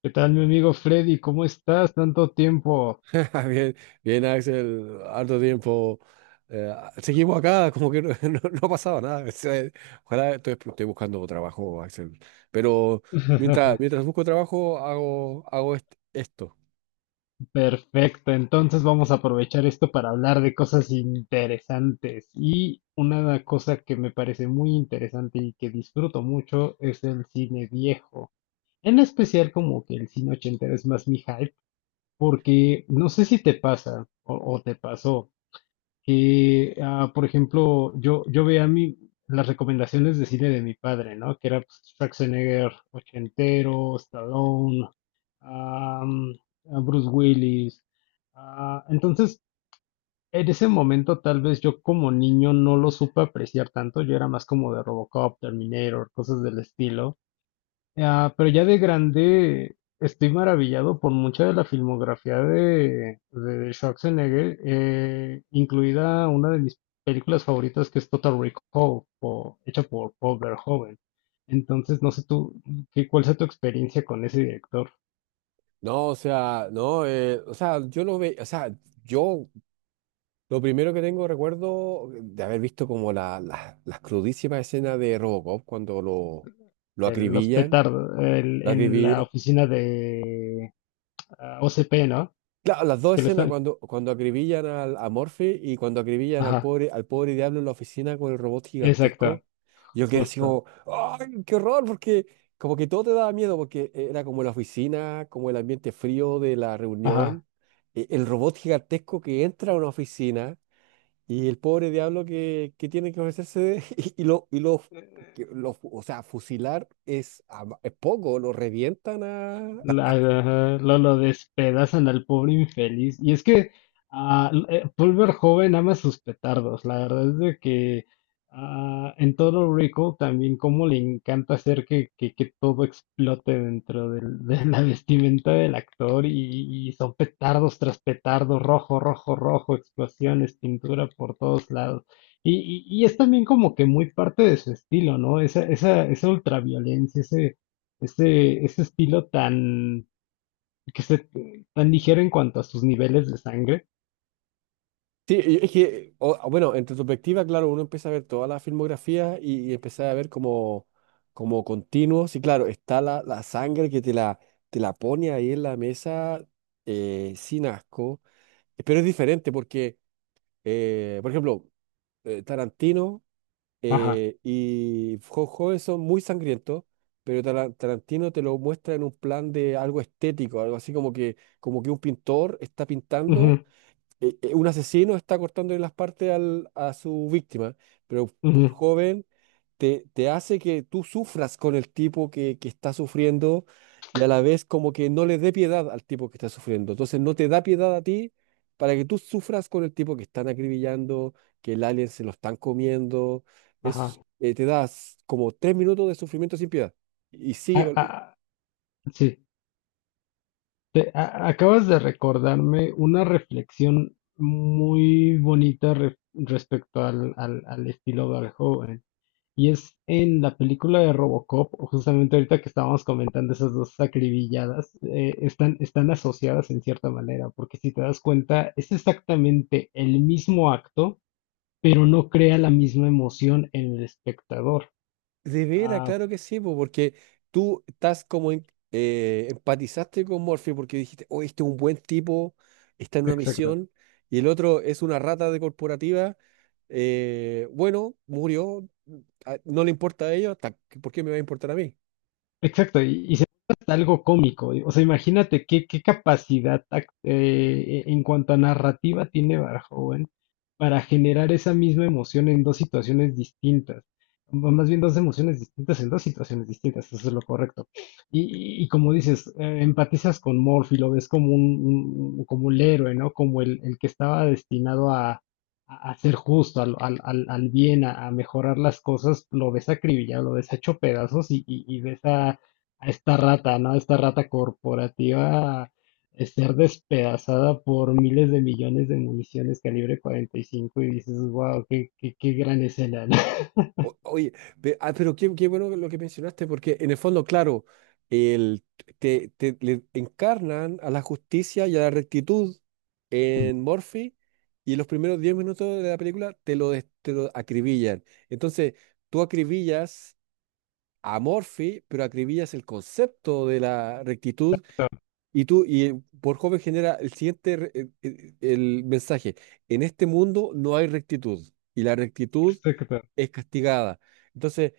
¿Qué tal, mi amigo Freddy? ¿Cómo estás? Tanto tiempo. Bien, bien, Axel, harto tiempo. Eh, Seguimos acá, como que no, no ha pasado nada. O sea, ojalá estoy buscando trabajo, Axel. Pero mientras, mientras busco trabajo, hago esto. Perfecto, entonces vamos a aprovechar esto para hablar de cosas interesantes. Y una cosa que me parece muy interesante y que disfruto mucho es el cine viejo. En especial como que el cine ochentero es más mi hype, porque no sé si te pasa o te pasó, que, por ejemplo, yo veía las recomendaciones de cine de mi padre, ¿no? Que era pues, Schwarzenegger ochentero, Stallone, am, a Bruce Willis. Entonces, en ese momento, tal vez yo como niño no lo supe apreciar tanto. Yo era más como de Robocop, Terminator, cosas del estilo. Pero ya de grande estoy maravillado por mucha de la filmografía de Schwarzenegger, incluida una de mis películas favoritas que es Total Recall, hecha por Paul Verhoeven. Entonces, no sé tú, cuál sea tu experiencia con ese director. No, o sea, no, o sea, o sea, yo lo primero que tengo recuerdo de haber visto como las crudísimas escenas de Robocop cuando lo Los acribillan, petardos, lo en la acribillan. oficina de OCP, ¿no? Claro, las dos Que le escenas están... cuando acribillan a Morphy y cuando acribillan Ajá, al pobre diablo en la oficina con el robot exacto, gigantesco. Yo quedé así justo. como, ¡ay, qué horror! Porque como que todo te daba miedo, porque era como la oficina, como el ambiente frío de la Ajá. reunión, el robot gigantesco que entra a una oficina y el pobre diablo que tiene que ofrecerse o sea, fusilar es poco, lo revientan. Lo despedazan al pobre infeliz. Y es que Paul Verhoeven ama sus petardos. La verdad es de que en todo Rico también como le encanta hacer que todo explote dentro del- de la vestimenta del actor y son petardos tras petardo, rojo, rojo, rojo, explosiones, pintura por todos lados. Y es también como que muy parte de su estilo, ¿no? Esa ultraviolencia, ese estilo tan, que se, tan ligero en cuanto a sus niveles de sangre. Sí, y es que, bueno, en retrospectiva, claro, uno empieza a ver toda la filmografía y empieza a ver como continuos. Y claro, está la sangre que te la pone ahí en la mesa, sin asco. Pero es diferente porque, por ejemplo, Tarantino Ajá. Y Joven son muy sangrientos, pero Tarantino te lo muestra en un plan de algo estético, algo así como que un pintor está pintando, Ujú, un asesino está cortándole las partes a su víctima. Pero por ujú, joven te hace que tú sufras con el tipo que está sufriendo, y a la vez como que no le dé piedad al tipo que está sufriendo. Entonces no te da piedad a ti para que tú sufras con el tipo que están acribillando, que el alien se lo están comiendo. ajá. Te das como 3 minutos de sufrimiento sin piedad. Y Ah, sigue. ah, Sí. Acabas de recordarme una reflexión muy bonita respecto al estilo de joven. Y es en la película de Robocop, justamente ahorita que estábamos comentando esas dos acribilladas, están asociadas en cierta manera, porque si te das cuenta, es exactamente el mismo acto, pero no crea la misma emoción en el espectador. De veras, Ah, claro que sí, porque tú estás como empatizaste con Morphy porque dijiste, oh, este es un buen tipo, está en una exacto. misión, y el otro es una rata de corporativa. Bueno, murió, ah, no le importa a ellos, ¿por qué me va a importar a mí? Exacto, y se vuelve hasta algo cómico. O sea, imagínate qué, qué capacidad en cuanto a narrativa tiene Verhoeven para generar esa misma emoción en dos situaciones distintas. Más bien dos emociones distintas en dos situaciones distintas, eso es lo correcto. Y como dices, empatizas con Morphy, lo ves como como el héroe, ¿no? Como el que estaba destinado a ser justo, al bien, a mejorar las cosas, lo ves acribillado, lo ves hecho pedazos y ves a esta rata, ¿no? A esta rata corporativa ser despedazada por miles de millones de municiones calibre 45 y cinco y dices, wow, qué gran escena, ¿no? Oye, pero qué bueno lo que mencionaste, porque en el fondo, claro, el, le encarnan a la justicia y a la rectitud en Murphy, y los primeros 10 minutos de la película te lo acribillan. Entonces, tú acribillas a Murphy, pero acribillas el concepto de la rectitud, y por joven genera el siguiente, re- el mensaje: en este mundo no hay rectitud. Y la rectitud Exacto. es castigada. Entonces,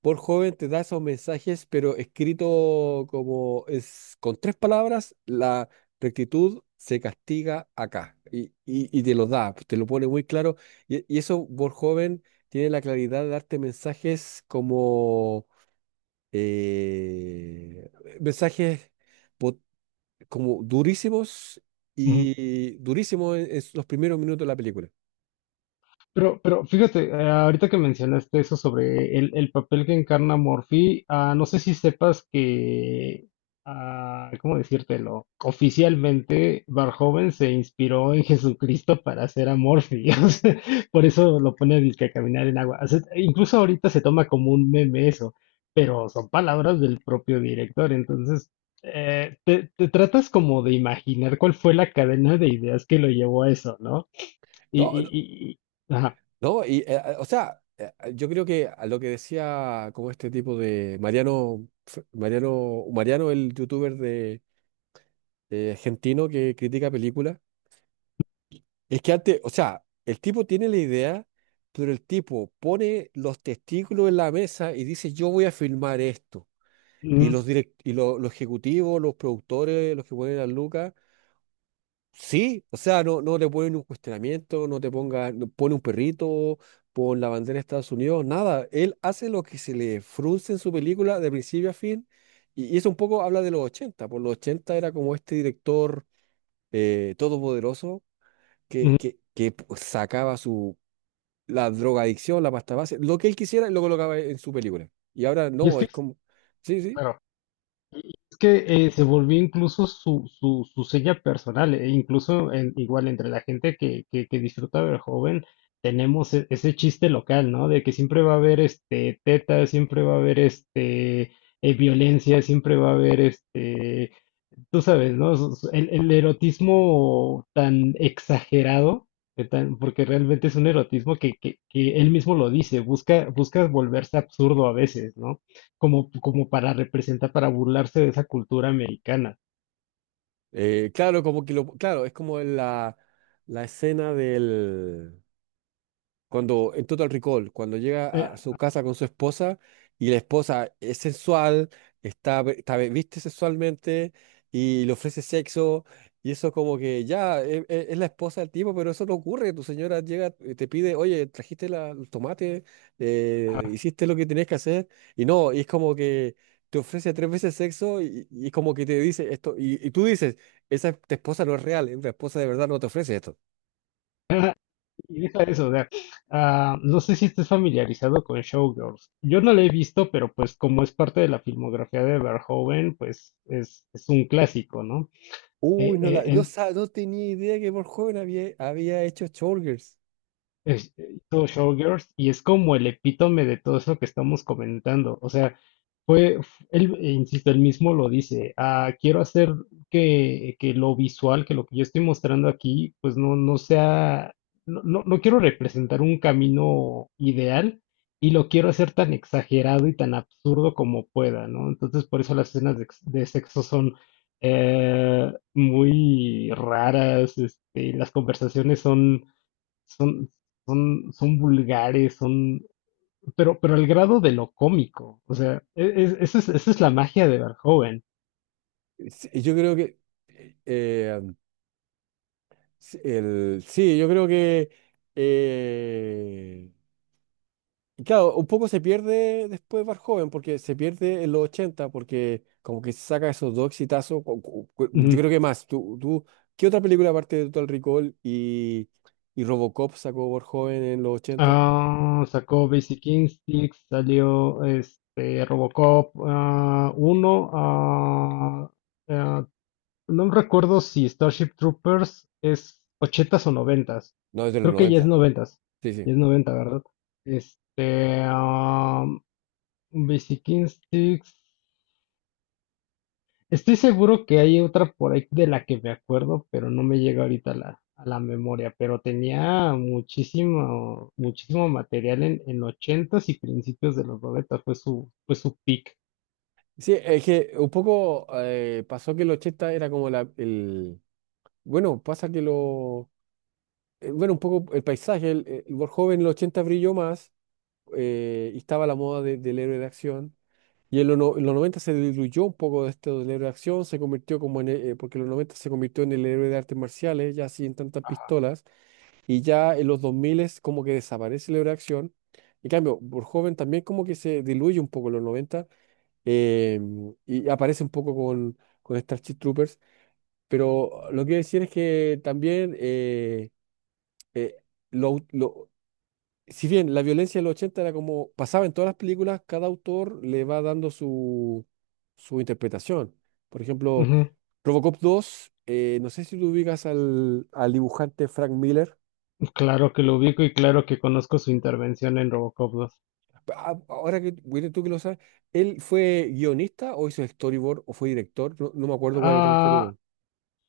por joven te da esos mensajes, pero escrito como es con tres palabras, la rectitud se castiga acá, y te lo da, te lo pone muy claro. Y eso, por joven, tiene la claridad de darte mensajes eh, mensajes pot- como durísimos, Ujú. y durísimos en los primeros minutos de la película. Pero fíjate, ahorita que mencionaste eso sobre el papel que encarna Morphy, no sé si sepas que, ¿cómo decírtelo? Oficialmente, Verhoeven se inspiró en Jesucristo para hacer a Morphy. O sea, por eso lo pone disque a caminar en agua. O sea, incluso ahorita se toma como un meme eso, pero son palabras del propio director. Entonces, te tratas como de imaginar cuál fue la cadena de ideas que lo llevó a eso, ¿no? Y, y, No, y- y- ajá. no. O sea, yo creo que a lo que decía como este tipo de Mariano, Mariano, el youtuber de argentino que critica películas. Es que antes, o sea, el tipo tiene la idea, pero el tipo pone los testículos en la mesa y dice, yo voy a filmar esto. Y Ujú, los los ejecutivos, los productores, los que ponen a Lucas. Sí, o sea, no, no te ponen un cuestionamiento, no pone un perrito, pon la bandera de Estados Unidos, nada. Él hace lo que se le frunce en su película de principio a fin. Y eso un poco habla de los 80. Por los 80 era como este director todopoderoso que, ujú. que, que p- sacaba su, la drogadicción, la pasta base, lo que él quisiera y lo colocaba en su película. Y ahora Y es no, que, es como, sí, sí, claro, es que se volvió incluso su seña personal, e incluso en- igual entre la gente que disfruta del joven, tenemos ese chiste local, ¿no? De que siempre va a haber este teta, siempre va a haber este violencia, siempre va a haber este tú sabes, ¿no? Es el erotismo tan exagerado, que tan- porque realmente es un erotismo que él mismo lo dice, busca, busca volverse absurdo a veces, ¿no? Como, como para representar, para burlarse de esa cultura americana. Claro, claro, es como la escena del... Cuando en Total Recall, cuando llega a Eh, su casa con su esposa, y la esposa es sensual, viste sexualmente y le ofrece sexo, y eso como que ya es, la esposa del tipo, pero eso no ocurre. Tu señora llega y te pide, oye, trajiste los tomates. ah, Hiciste lo que tenías que hacer, y no, y es como que te ofrece tres veces sexo, y es como que te dice esto, y tú dices, tu esposa no es real. Una esposa de verdad no te ofrece esto. y deja eso, o sea, no sé si estés familiarizado con Showgirls. Yo no la he visto, pero pues como es parte de la filmografía de Verhoeven, pues es un clásico, ¿no? Uy, Eh, no, eh, la, no, en- sa- no tenía idea que por joven había hecho Showgirls. Hizo Showgirls y es como el epítome de todo eso que estamos comentando. O sea, él, insisto, él mismo lo dice, quiero hacer que lo visual, que lo que yo estoy mostrando aquí, pues no, no quiero representar un camino ideal y lo quiero hacer tan exagerado y tan absurdo como pueda, ¿no? Entonces, por eso las escenas de, de sexo son... muy raras, este, las conversaciones son son, son vulgares, son, pero al grado de lo cómico. O sea, esa es la magia de Verhoeven. Sí, eh, yo creo que eh, y claro, un poco se pierde después Bar Joven, porque se pierde en los 80 porque como que saca esos dos exitazos. Yo Ujú. creo que más. ¿Qué otra película aparte de Total Recall y Robocop sacó Bar Joven en los ochenta? Sacó Basic Instincts, salió este Robocop 1. Ah, no recuerdo si Starship Troopers es ochentas o noventas. No, es de los Creo que ya es noventa. noventas. Sí, sí. Ya es noventa, ¿verdad? Este, Basic Instincts. Estoy seguro que hay otra por ahí de la que me acuerdo, pero no me llega ahorita a la memoria. Pero tenía muchísimo, muchísimo material en ochentas y principios de los noventas. Fue su peak. Sí, es que un poco pasó que el 80 era como el... Bueno, pasa que lo... Bueno, un poco el paisaje, el World joven en los 80 brilló más, y estaba la moda del héroe de acción. Y en, los no- en los 90 se diluyó un poco de esto del héroe de acción, se convirtió como en... porque en los 90 se convirtió en el héroe de artes marciales, ya sin tantas pistolas. Y ya en los 2000 es como que desaparece el héroe de acción. En cambio, World joven también como que se diluye un poco en los noventa, eh, y aparece un poco con Starship Troopers, pero lo que quiero decir es que también, eh, lo, lo- si bien la violencia de los 80 era como pasaba en todas las películas, cada autor le va dando su interpretación. Por ejemplo, Ujú. Robocop 2. No sé si tú ubicas al dibujante Frank Miller. Claro que lo ubico y claro que conozco su intervención en Robocop dos. Ah, ahora que, William, tú que lo sabes, ¿él fue guionista o hizo storyboard o fue director? No, no me acuerdo cuál es el rol que Ah, tuvo.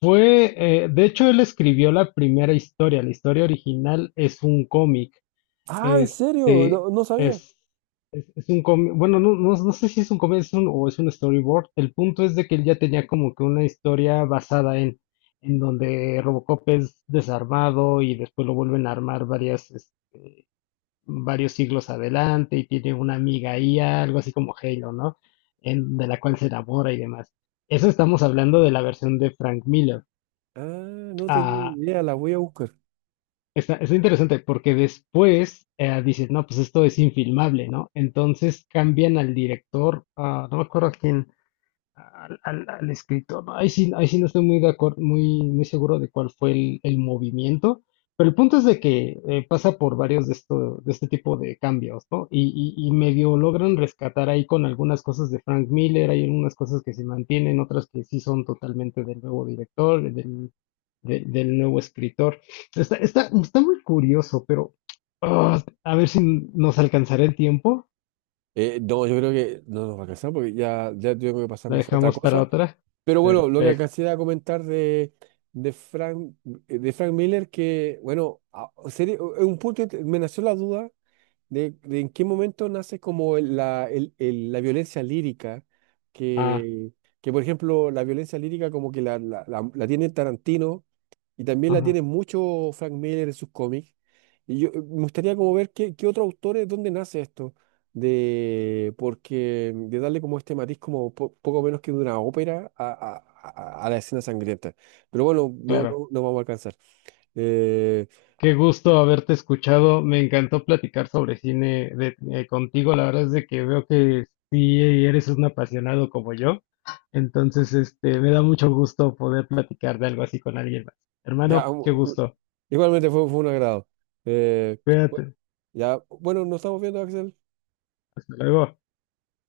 de hecho, él escribió la primera historia. La historia original es un cómic. Ah, ¿en serio? Este No, no sabía. es, es un cómic, bueno, no, no, no sé si es un cómic es o es un storyboard. El punto es de que él ya tenía como que una historia basada en donde Robocop es desarmado y después lo vuelven a armar varios siglos adelante y tiene una amiga IA, algo así como Halo, ¿no? En, de la cual se enamora y demás. Eso estamos hablando de la versión de Frank Miller. Ah, no tenía Ah, idea, la voy a buscar. Está, está interesante porque después dicen, no, pues esto es infilmable, ¿no? Entonces cambian al director, no me acuerdo a quién, al escritor, ¿no? Ahí sí no estoy muy de acuerdo, muy, muy seguro de cuál fue el movimiento, pero el punto es de que pasa por varios de esto, de este tipo de cambios, ¿no? Y medio logran rescatar ahí con algunas cosas de Frank Miller, hay algunas cosas que se mantienen, otras que sí son totalmente del nuevo director, del nuevo escritor. Está muy curioso, pero a ver si nos alcanzará el tiempo. No, yo creo que no nos va a alcanzar porque ya tengo que pasarme La a hacer otra dejamos para cosa. otra. Pero bueno, lo que Perfecto. alcancé a comentar de Frank, de Frank Miller, que bueno, es un punto. Me nació la duda: de en qué momento nace como la violencia lírica? Ah, Que, por ejemplo, la violencia lírica como que la tiene Tarantino, y también la ajá. tiene mucho Frank Miller en sus cómics. Y yo me gustaría como ver qué otros autores, dónde nace esto, de, porque, de darle como este matiz como poco menos que de una ópera a la escena sangrienta. Pero bueno, no, Claro, no, no vamos a alcanzar. Eh, qué gusto haberte escuchado. Me encantó platicar sobre cine contigo. La verdad es de que veo que sí eres un apasionado como yo. Entonces, este, me da mucho gusto poder platicar de algo así con alguien más. ya, Hermano, qué gusto. igualmente fue un agrado. Eh, bueno, Cuídate. ya, bueno, nos estamos viendo, Axel. Hasta luego.